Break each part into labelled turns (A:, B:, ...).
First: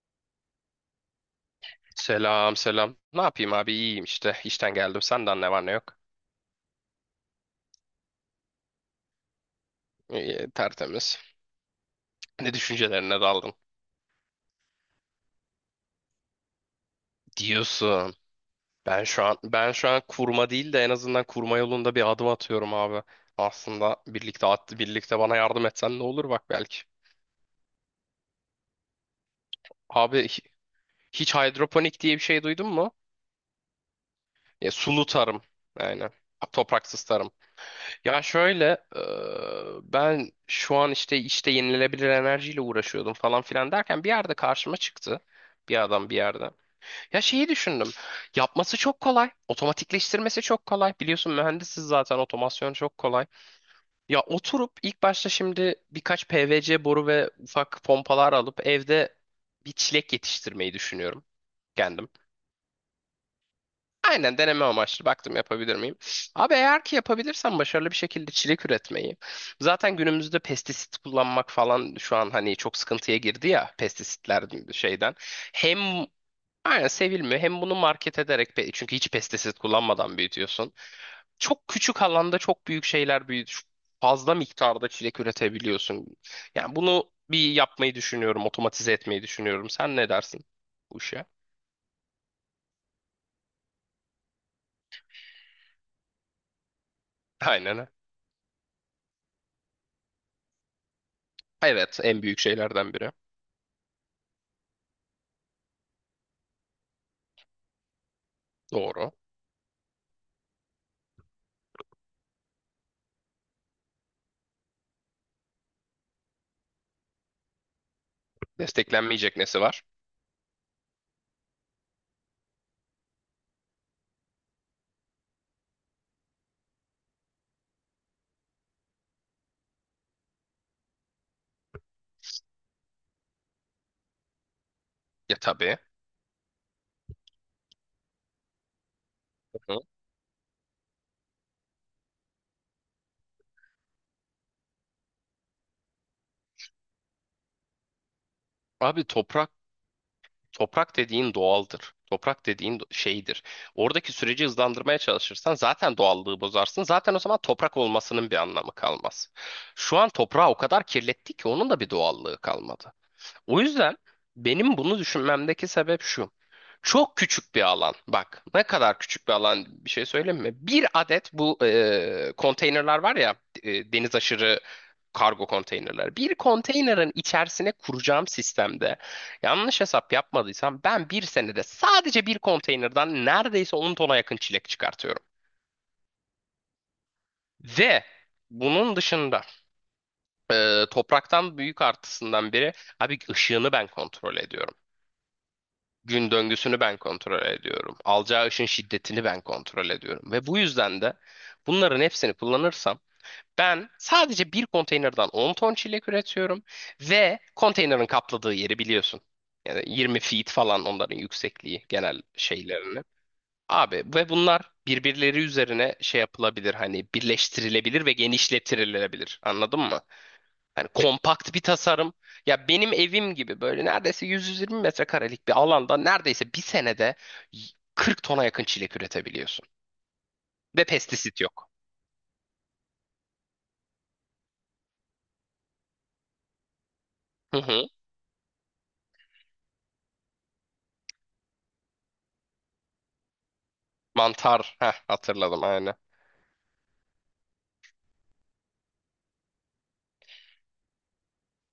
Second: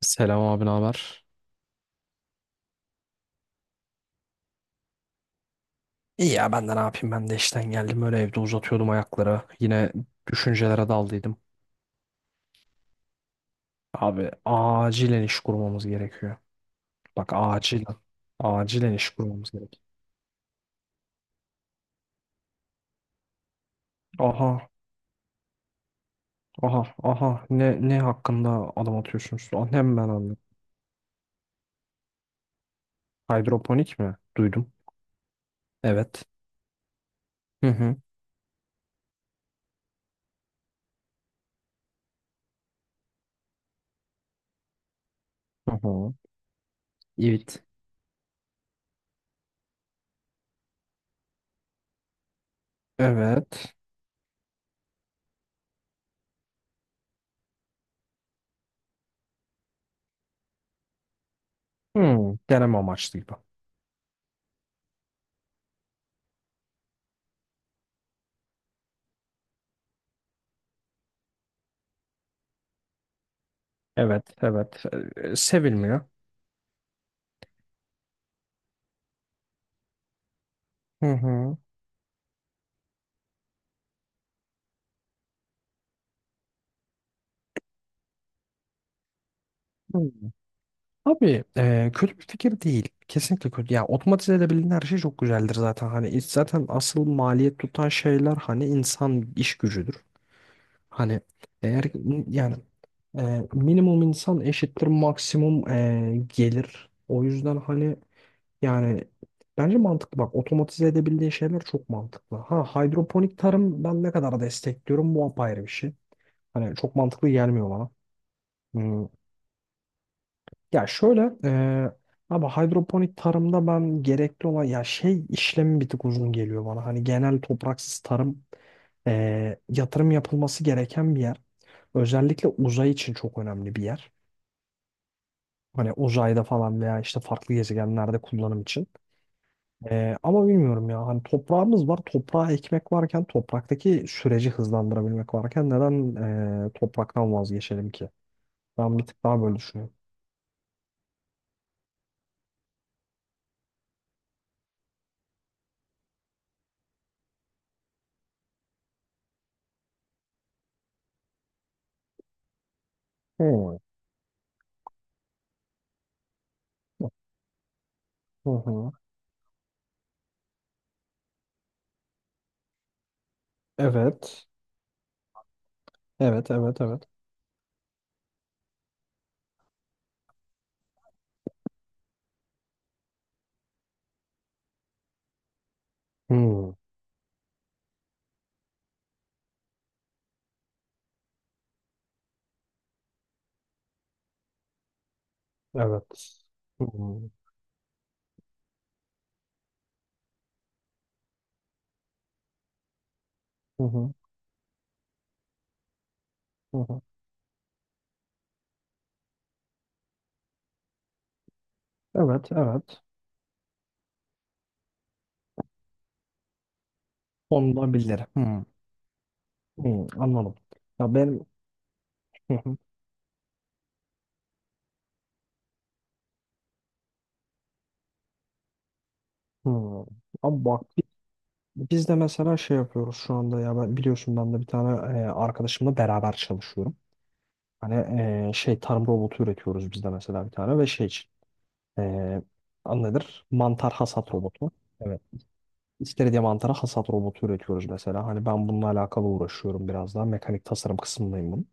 A: Selam abi, ne haber?
B: Selam selam. Ne yapayım abi iyiyim işte. İşten geldim. Senden ne var ne yok?
A: İyi ya ben de ne yapayım ben de işten geldim öyle evde uzatıyordum ayakları. Yine
B: İyi,
A: düşüncelere
B: tertemiz.
A: daldıydım.
B: Ne düşüncelerine daldın?
A: Abi acilen iş kurmamız gerekiyor. Bak acilen.
B: Diyorsun.
A: Acilen
B: Ben
A: iş
B: şu an
A: kurmamız
B: ben
A: gerekiyor.
B: şu an kurma değil de en azından kurma yolunda bir adım atıyorum abi. Aslında birlikte
A: Aha,
B: at, birlikte bana yardım etsen ne olur bak belki.
A: aha, aha, ne hakkında adım atıyorsunuz? Aa, ben
B: Abi
A: anladım.
B: hiç hidroponik diye bir şey duydun mu?
A: Hidroponik mi?
B: Ya,
A: Duydum.
B: sulu tarım. Yani
A: Evet.
B: topraksız tarım.
A: Hı hı.
B: Ya şöyle, ben şu an işte yenilenebilir enerjiyle uğraşıyordum falan filan derken bir yerde karşıma çıktı.
A: Hı
B: Bir adam
A: hı.
B: bir yerde. Ya şeyi
A: Evet.
B: düşündüm. Yapması çok kolay. Otomatikleştirmesi çok kolay. Biliyorsun mühendisiz zaten otomasyon çok kolay.
A: Evet.
B: Ya oturup ilk başta şimdi birkaç PVC boru ve ufak pompalar alıp evde bir çilek yetiştirmeyi düşünüyorum kendim.
A: Hı, deneme amaçlı gibi.
B: Aynen deneme amaçlı baktım yapabilir miyim? Abi eğer ki yapabilirsem başarılı bir şekilde çilek üretmeyi. Zaten günümüzde pestisit kullanmak falan şu an hani çok sıkıntıya girdi ya
A: Evet
B: pestisitler
A: evet.
B: şeyden.
A: Ee,
B: Hem
A: sevilmiyor.
B: aynen sevilmiyor hem bunu market ederek çünkü hiç pestisit kullanmadan büyütüyorsun.
A: Hı
B: Çok küçük alanda çok büyük şeyler büyüt fazla miktarda çilek üretebiliyorsun. Yani bunu bir yapmayı düşünüyorum, otomatize etmeyi düşünüyorum. Sen ne
A: hı.
B: dersin bu işe?
A: Abi kötü bir fikir değil. Kesinlikle kötü. Ya otomatize edebildiğin her şey çok güzeldir zaten. Hani zaten asıl maliyet tutan
B: Aynen.
A: şeyler hani insan iş gücüdür. Hani
B: Evet, en büyük
A: yani
B: şeylerden biri.
A: minimum insan eşittir maksimum gelir. O yüzden hani yani
B: Doğru.
A: bence mantıklı. Bak otomatize edebildiğin şeyler çok mantıklı. Ha, hidroponik tarım ben ne kadar destekliyorum bu apayrı bir şey. Hani çok mantıklı gelmiyor bana.
B: Desteklenmeyecek nesi var?
A: Ya şöyle abi hidroponik tarımda ben gerekli olan ya şey işlemi bir tık uzun geliyor bana. Hani genel topraksız tarım yatırım yapılması gereken bir yer. Özellikle uzay için çok önemli bir yer.
B: Ya tabii.
A: Hani uzayda falan veya işte farklı gezegenlerde kullanım için.
B: Hı hı.
A: Ama bilmiyorum ya hani toprağımız var. Toprağa ekmek varken topraktaki süreci hızlandırabilmek varken neden topraktan vazgeçelim ki? Ben
B: Abi
A: bir tık daha
B: toprak
A: böyle düşünüyorum.
B: toprak dediğin doğaldır. Toprak dediğin şeydir. Oradaki süreci hızlandırmaya çalışırsan zaten doğallığı bozarsın. Zaten o zaman toprak olmasının bir anlamı kalmaz. Şu an toprağı o kadar kirlettik ki onun da bir doğallığı kalmadı. O
A: Hmm.
B: yüzden benim bunu düşünmemdeki sebep şu. Çok küçük bir alan. Bak
A: Hı
B: ne
A: hı.
B: kadar küçük bir alan bir şey söyleyeyim mi? Bir adet bu konteynerler var ya deniz
A: Evet.
B: aşırı kargo konteynerler. Bir
A: Evet, evet, evet.
B: konteynerin içerisine kuracağım sistemde yanlış hesap yapmadıysam ben bir senede sadece bir konteynerden neredeyse 10 tona yakın çilek çıkartıyorum.
A: Hmm,
B: Ve bunun dışında topraktan büyük artısından biri abi ışığını ben kontrol ediyorum.
A: evet.
B: Gün döngüsünü ben
A: Hmm.
B: kontrol ediyorum. Alacağı ışın şiddetini ben kontrol ediyorum. Ve bu yüzden de bunların hepsini kullanırsam
A: Hı
B: ben
A: hı,
B: sadece bir konteynerden 10 ton çilek üretiyorum
A: hı hı.
B: ve konteynerin kapladığı yeri biliyorsun. Yani 20 feet falan onların yüksekliği genel
A: Evet, evet.
B: şeylerini. Abi ve bunlar birbirleri üzerine şey yapılabilir hani birleştirilebilir ve
A: Olabilir. Hmm,
B: genişletilebilir. Anladın mı?
A: hmm, anladım.
B: Yani
A: Ya benim.
B: kompakt bir tasarım.
A: Hı
B: Ya
A: hı,
B: benim evim gibi böyle neredeyse 100-120 metrekarelik bir alanda neredeyse bir senede 40 tona yakın çilek üretebiliyorsun.
A: hmm. Abi bak
B: Ve pestisit yok.
A: biz de mesela şey yapıyoruz şu anda ya ben biliyorsun ben de bir tane arkadaşımla beraber çalışıyorum.
B: Hı hı.
A: Hani şey tarım robotu üretiyoruz biz de mesela bir tane ve şey için e, adı nedir? Mantar hasat robotu.
B: Mantar. Heh,
A: Evet.
B: hatırladım aynen.
A: İstediğim antara hasat robotu üretiyoruz mesela. Hani ben bununla alakalı uğraşıyorum biraz daha. Mekanik tasarım kısmındayım bunun.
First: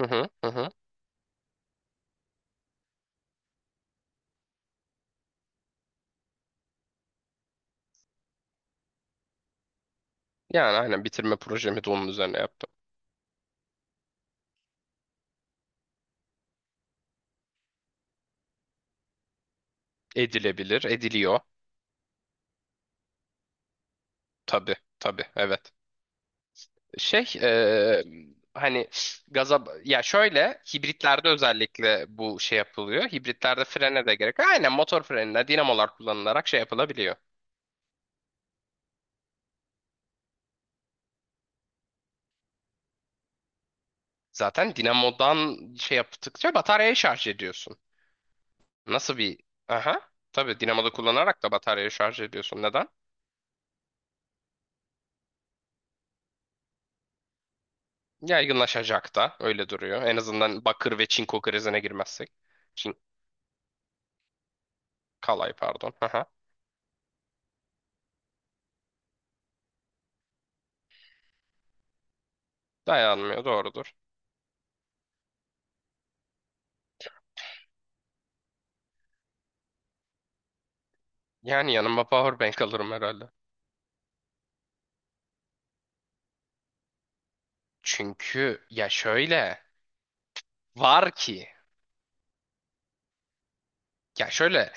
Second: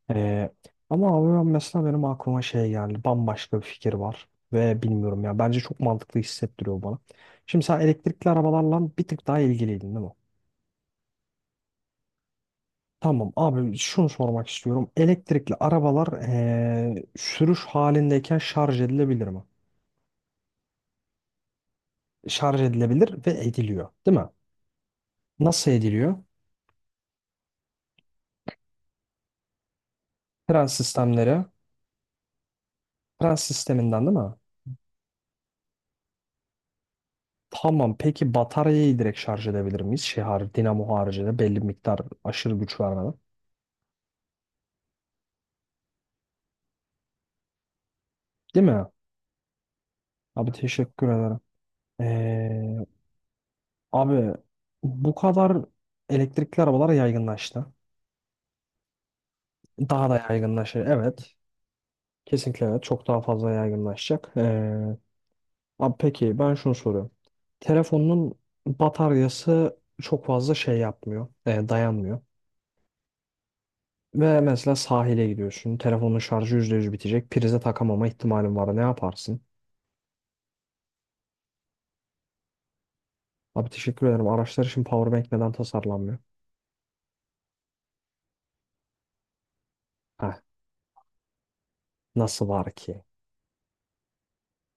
B: Hı hı, hı
A: Ee,
B: hı.
A: ama abi ben mesela benim aklıma şey geldi. Bambaşka bir fikir var. Ve bilmiyorum ya. Bence çok mantıklı hissettiriyor bana. Şimdi sen elektrikli arabalarla bir tık daha ilgiliydin değil mi?
B: Yani aynen bitirme projemi de onun üzerine yaptım.
A: Tamam abi şunu sormak istiyorum. Elektrikli arabalar sürüş halindeyken şarj edilebilir mi?
B: Edilebilir, ediliyor.
A: Şarj edilebilir ve ediliyor, değil mi?
B: Tabii, tabii,
A: Nasıl
B: evet.
A: ediliyor?
B: Şey, hani gaza, ya şöyle
A: Tren
B: hibritlerde
A: sistemleri.
B: özellikle bu şey yapılıyor.
A: Tren
B: Hibritlerde
A: sisteminden
B: frene de
A: değil mi?
B: gerek. Aynen motor frenine dinamolar kullanılarak şey yapılabiliyor.
A: Tamam peki bataryayı direkt şarj edebilir miyiz? Şey har dinamo haricinde belli bir miktar aşırı güç vermeden.
B: Zaten dinamodan şey yaptıkça bataryayı şarj ediyorsun.
A: Değil mi?
B: Nasıl bir... Aha.
A: Abi
B: Tabii dinamoda
A: teşekkür ederim.
B: kullanarak da bataryayı şarj ediyorsun.
A: Ee,
B: Neden?
A: abi bu kadar elektrikli arabalar yaygınlaştı.
B: Yaygınlaşacak da öyle duruyor.
A: Daha da
B: En azından
A: yaygınlaşır.
B: bakır ve
A: Evet.
B: çinko krizine girmezsek.
A: Kesinlikle evet.
B: Çin...
A: Çok daha fazla yaygınlaşacak. Ee,
B: Kalay pardon.
A: abi
B: Aha.
A: peki ben şunu soruyorum. Telefonun bataryası çok fazla şey yapmıyor. Dayanmıyor.
B: Dayanmıyor doğrudur.
A: Ve mesela sahile gidiyorsun. Telefonun şarjı %100 bitecek. Prize takamama ihtimalin var. Ne yaparsın?
B: Yani yanıma powerbank alırım herhalde.
A: Abi teşekkür ederim. Araçlar için powerbank neden tasarlanmıyor?
B: Çünkü ya şöyle
A: Heh,
B: var ki
A: nasıl var ki?
B: ya şöyle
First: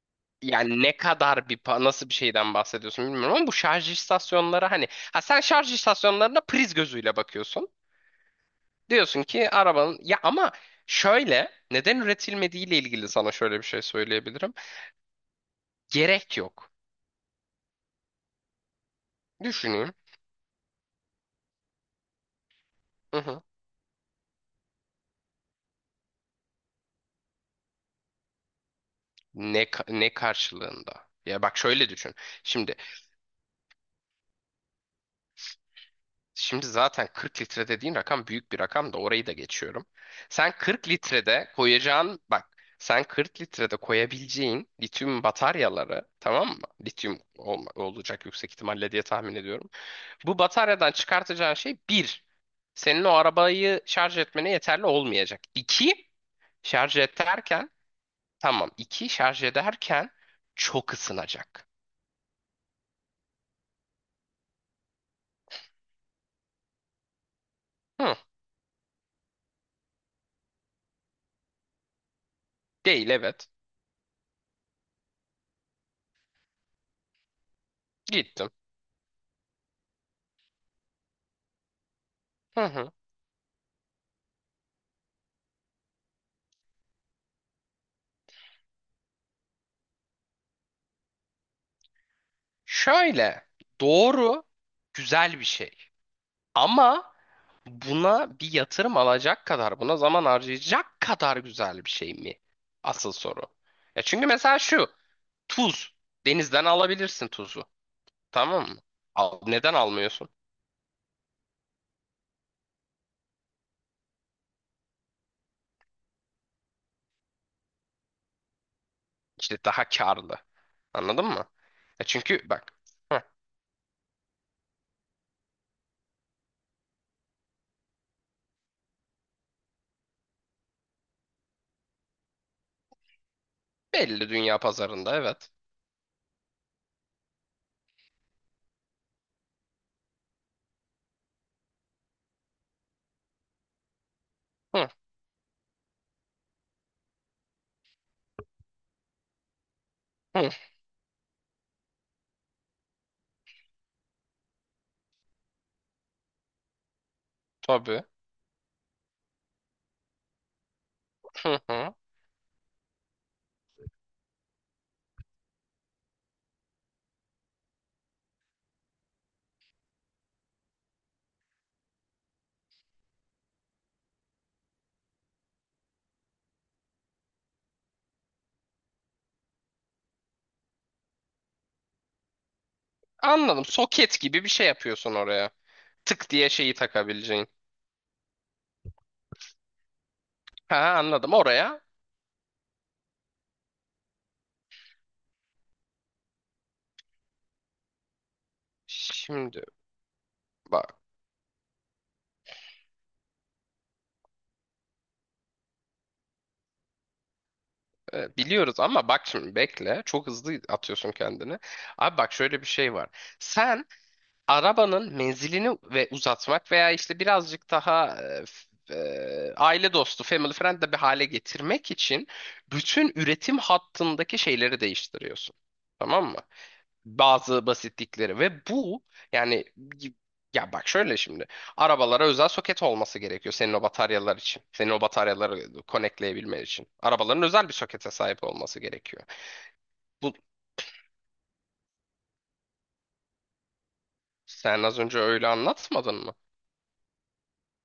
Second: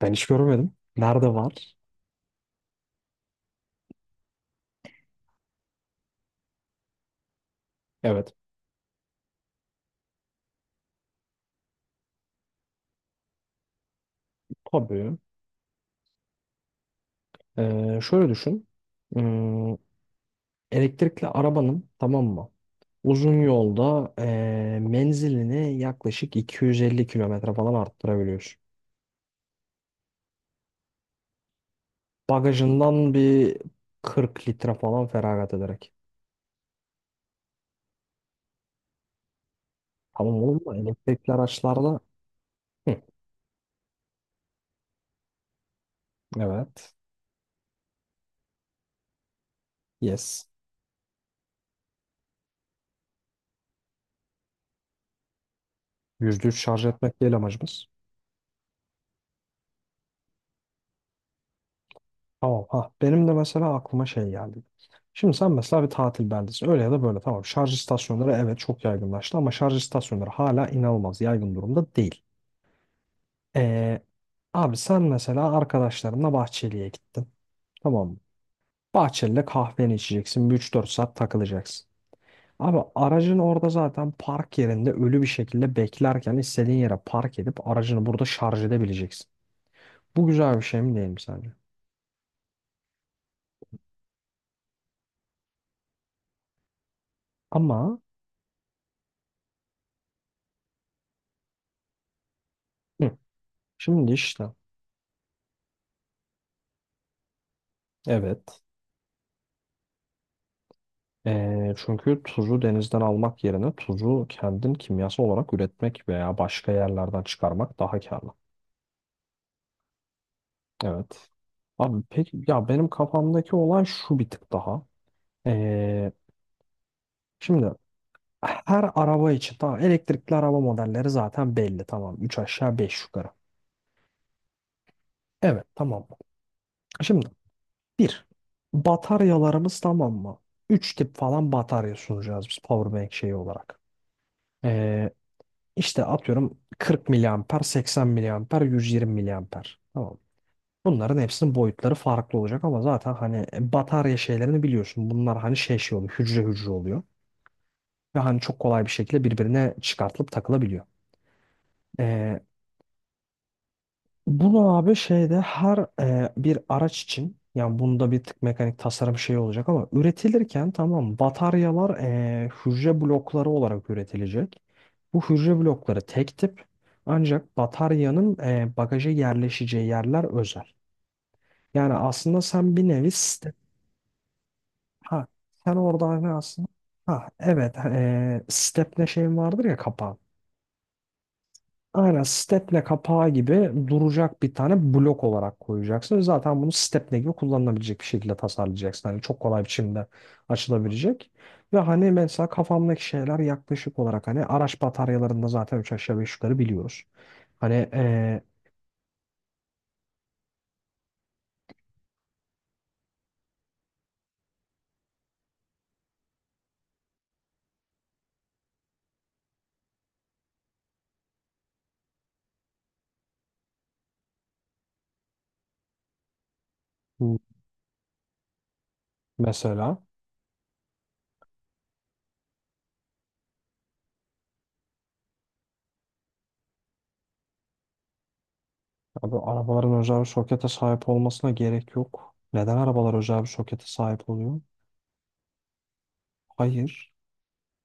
A: Ben hiç görmedim.
B: yani ne
A: Nerede
B: kadar bir
A: var?
B: nasıl bir şeyden bahsediyorsun bilmiyorum ama bu şarj istasyonları hani ha sen şarj istasyonlarına priz gözüyle bakıyorsun.
A: Evet.
B: Diyorsun ki arabanın ya ama şöyle neden üretilmediği ile ilgili sana şöyle bir şey söyleyebilirim.
A: Tabii.
B: Gerek yok.
A: Şöyle düşün. Hmm,
B: Düşüneyim.
A: elektrikli arabanın tamam mı?
B: Hı
A: Uzun
B: hı.
A: yolda menzilini yaklaşık 250 kilometre falan arttırabiliyorsun.
B: Ne karşılığında? Ya bak şöyle düşün. Şimdi
A: Bagajından bir 40 litre falan feragat ederek.
B: şimdi zaten 40 litre dediğin rakam büyük bir rakam da orayı da geçiyorum.
A: Tamam
B: Sen
A: oğlum da
B: 40
A: elektrikli
B: litrede
A: araçlarda.
B: koyacağın bak
A: Hı,
B: sen 40 litrede koyabileceğin lityum bataryaları tamam mı?
A: evet.
B: Lityum olacak yüksek ihtimalle diye tahmin ediyorum. Bu
A: Yes.
B: bataryadan çıkartacağın şey bir, senin o arabayı şarj etmene yeterli olmayacak. İki,
A: %3 şarj
B: şarj
A: etmek değil
B: ederken
A: amacımız.
B: tamam iki şarj ederken çok ısınacak.
A: Tamam. Ha, benim de mesela aklıma şey geldi. Şimdi sen mesela bir tatil beldesin. Öyle ya da böyle tamam. Şarj
B: Hı,
A: istasyonları evet çok yaygınlaştı ama şarj istasyonları hala inanılmaz yaygın durumda değil.
B: değil evet.
A: Ee, abi sen mesela arkadaşlarınla Bahçeli'ye gittin. Tamam mı?
B: Gittim.
A: Bahçeli'de kahveni içeceksin. Bir üç dört saat takılacaksın.
B: Hı
A: Abi
B: hı.
A: aracın orada zaten park yerinde ölü bir şekilde beklerken istediğin yere park edip aracını burada şarj edebileceksin. Bu güzel bir şey mi değil mi sence?
B: Şöyle doğru güzel bir şey. Ama
A: Ama
B: buna bir yatırım alacak kadar buna zaman harcayacak kadar güzel bir şey mi? Asıl
A: hı,
B: soru. Ya
A: şimdi
B: çünkü
A: işte
B: mesela şu tuz denizden alabilirsin tuzu.
A: evet.
B: Tamam mı? Al, neden almıyorsun?
A: Çünkü tuzu denizden almak yerine tuzu kendin kimyasal olarak üretmek veya başka yerlerden çıkarmak daha karlı.
B: İşte daha karlı. Anladın
A: Evet.
B: mı?
A: Abi
B: E çünkü
A: peki ya
B: bak
A: benim
B: hı,
A: kafamdaki olay şu bir tık daha. Ee, şimdi her araba için tamam elektrikli araba modelleri zaten belli tamam 3 aşağı 5 yukarı.
B: belli dünya pazarında evet.
A: Evet tamam. Şimdi bir bataryalarımız tamam mı? 3 tip falan batarya sunacağız biz powerbank şeyi olarak.
B: Hı,
A: Ee, İşte atıyorum 40 miliamper, 80 miliamper, 120 miliamper. Tamam.
B: hı,
A: Bunların hepsinin boyutları farklı olacak ama zaten hani batarya şeylerini biliyorsun. Bunlar hani şey şey oluyor, hücre hücre oluyor.
B: tabii.
A: Ve hani çok kolay bir şekilde birbirine çıkartılıp takılabiliyor.
B: Hı, hı.
A: Ee, Bunu abi şeyde her bir araç için yani bunda bir tık mekanik tasarım şeyi olacak ama üretilirken tamam bataryalar hücre blokları olarak üretilecek. Bu hücre blokları tek tip ancak bataryanın bagaja yerleşeceği yerler özel. Yani aslında sen bir nevi step
B: Anladım. Soket gibi bir şey yapıyorsun
A: ha
B: oraya.
A: sen orada hani
B: Tık diye
A: aslında
B: şeyi
A: ha
B: takabileceğin.
A: evet stepne şeyin vardır ya kapağı.
B: Ha anladım oraya.
A: Aynen stepne kapağı gibi duracak bir tane blok olarak koyacaksın. Zaten bunu stepne gibi kullanılabilecek bir şekilde tasarlayacaksın. Hani çok
B: Şimdi
A: kolay biçimde
B: bak
A: açılabilecek. Ve hani mesela kafamdaki şeyler yaklaşık olarak hani araç bataryalarında zaten üç aşağı beş yukarı biliyoruz. Hani
B: biliyoruz ama bak şimdi bekle. Çok hızlı atıyorsun kendini. Abi bak şöyle bir şey var. Sen arabanın menzilini ve uzatmak veya işte birazcık daha aile dostu, family friend de bir hale getirmek için bütün üretim hattındaki şeyleri değiştiriyorsun. Tamam mı? Bazı basitlikleri ve bu yani
A: mesela
B: ya bak şöyle şimdi arabalara özel soket olması gerekiyor senin o bataryalar için. Senin o bataryaları konekleyebilmen için. Arabaların özel bir sokete sahip olması gerekiyor.
A: abi arabaların özel bir
B: Bu
A: sokete sahip olmasına gerek yok. Neden arabalar özel bir sokete sahip oluyor?
B: sen az önce öyle anlatmadın mı?
A: Hayır.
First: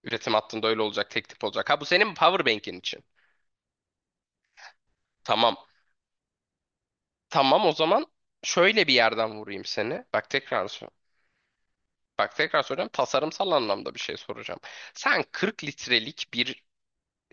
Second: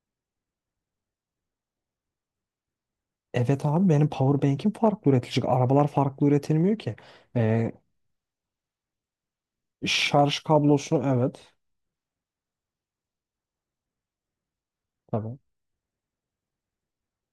B: Üretim hattında öyle olacak, tek tip olacak. Ha bu senin powerbank'in için.
A: Evet abi benim powerbank'im farklı üretilecek.
B: Tamam.
A: Arabalar farklı üretilmiyor ki.
B: Tamam o zaman şöyle bir yerden vurayım seni. Bak
A: Şarj
B: tekrar sor.
A: kablosunu evet.
B: Bak tekrar soracağım. Tasarımsal anlamda bir şey soracağım. Sen
A: Tabii.
B: 40 litrelik bir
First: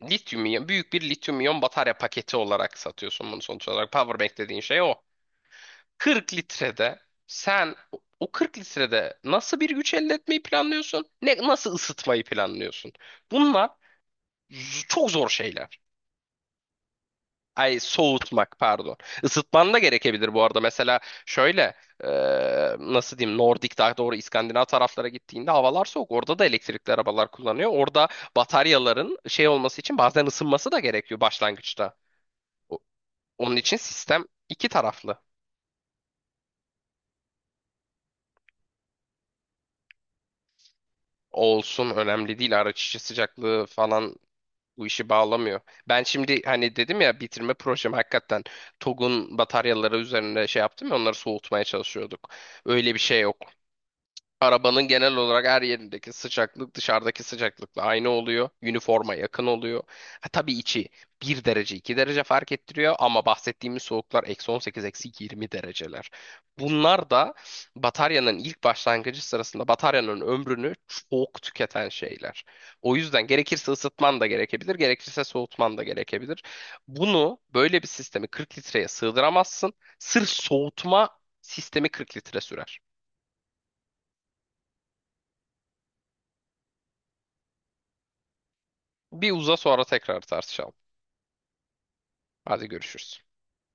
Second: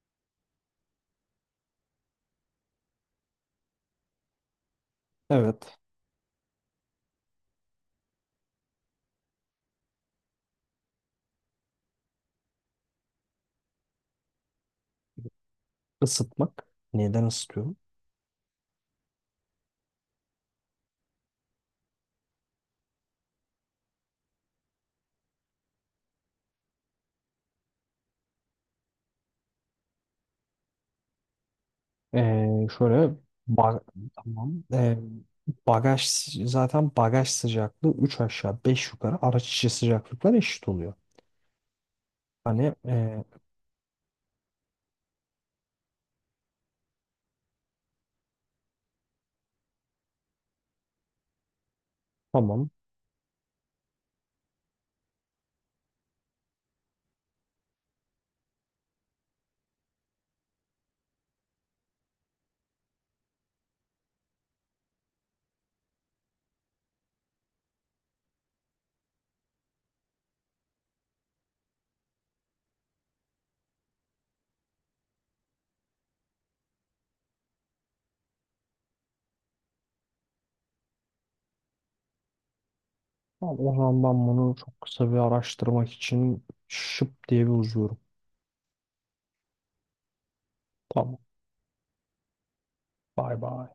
B: lityum iyon, büyük bir lityum iyon batarya paketi olarak satıyorsun bunu sonuç olarak. Powerbank dediğin şey o.
A: Evet.
B: 40 litrede sen o 40 litrede nasıl bir güç elde etmeyi planlıyorsun? Ne, nasıl ısıtmayı planlıyorsun? Bunlar çok zor şeyler.
A: Isıtmak. Neden ısıtıyorum?
B: Ay soğutmak pardon. Isıtman da gerekebilir bu arada. Mesela şöyle e, nasıl diyeyim Nordik daha doğru İskandinav taraflara gittiğinde havalar soğuk. Orada da elektrikli arabalar kullanıyor. Orada bataryaların şey olması için bazen ısınması da gerekiyor başlangıçta.
A: Ee,
B: O-
A: şöyle
B: Onun için
A: ba-
B: sistem
A: tamam.
B: iki
A: Ee,
B: taraflı
A: bagaj zaten bagaj sıcaklığı 3 aşağı 5 yukarı araç içi sıcaklıklar eşit oluyor.
B: olsun önemli değil.
A: Hani
B: Araç içi sıcaklığı falan bu işi bağlamıyor. Ben şimdi hani dedim ya bitirme projem hakikaten TOG'un bataryaları üzerine şey yaptım ya onları soğutmaya çalışıyorduk.
A: tamam.
B: Öyle bir şey yok. Arabanın genel olarak her yerindeki sıcaklık dışarıdaki sıcaklıkla aynı oluyor. Üniforma yakın oluyor. Ha, tabii içi bir derece 2 derece fark ettiriyor ama bahsettiğimiz soğuklar eksi 18 eksi 20 dereceler. Bunlar da bataryanın ilk başlangıcı sırasında bataryanın ömrünü çok tüketen şeyler. O yüzden gerekirse ısıtman da gerekebilir, gerekirse soğutman da gerekebilir. Bunu böyle bir sistemi 40 litreye sığdıramazsın. Sırf soğutma sistemi 40 litre sürer.
A: Tamam, o zaman ben bunu çok kısa bir araştırmak için şıp diye bir uzuyorum.
B: Bir uza sonra tekrar tartışalım.
A: Tamam.
B: Hadi görüşürüz.
A: Bay bay.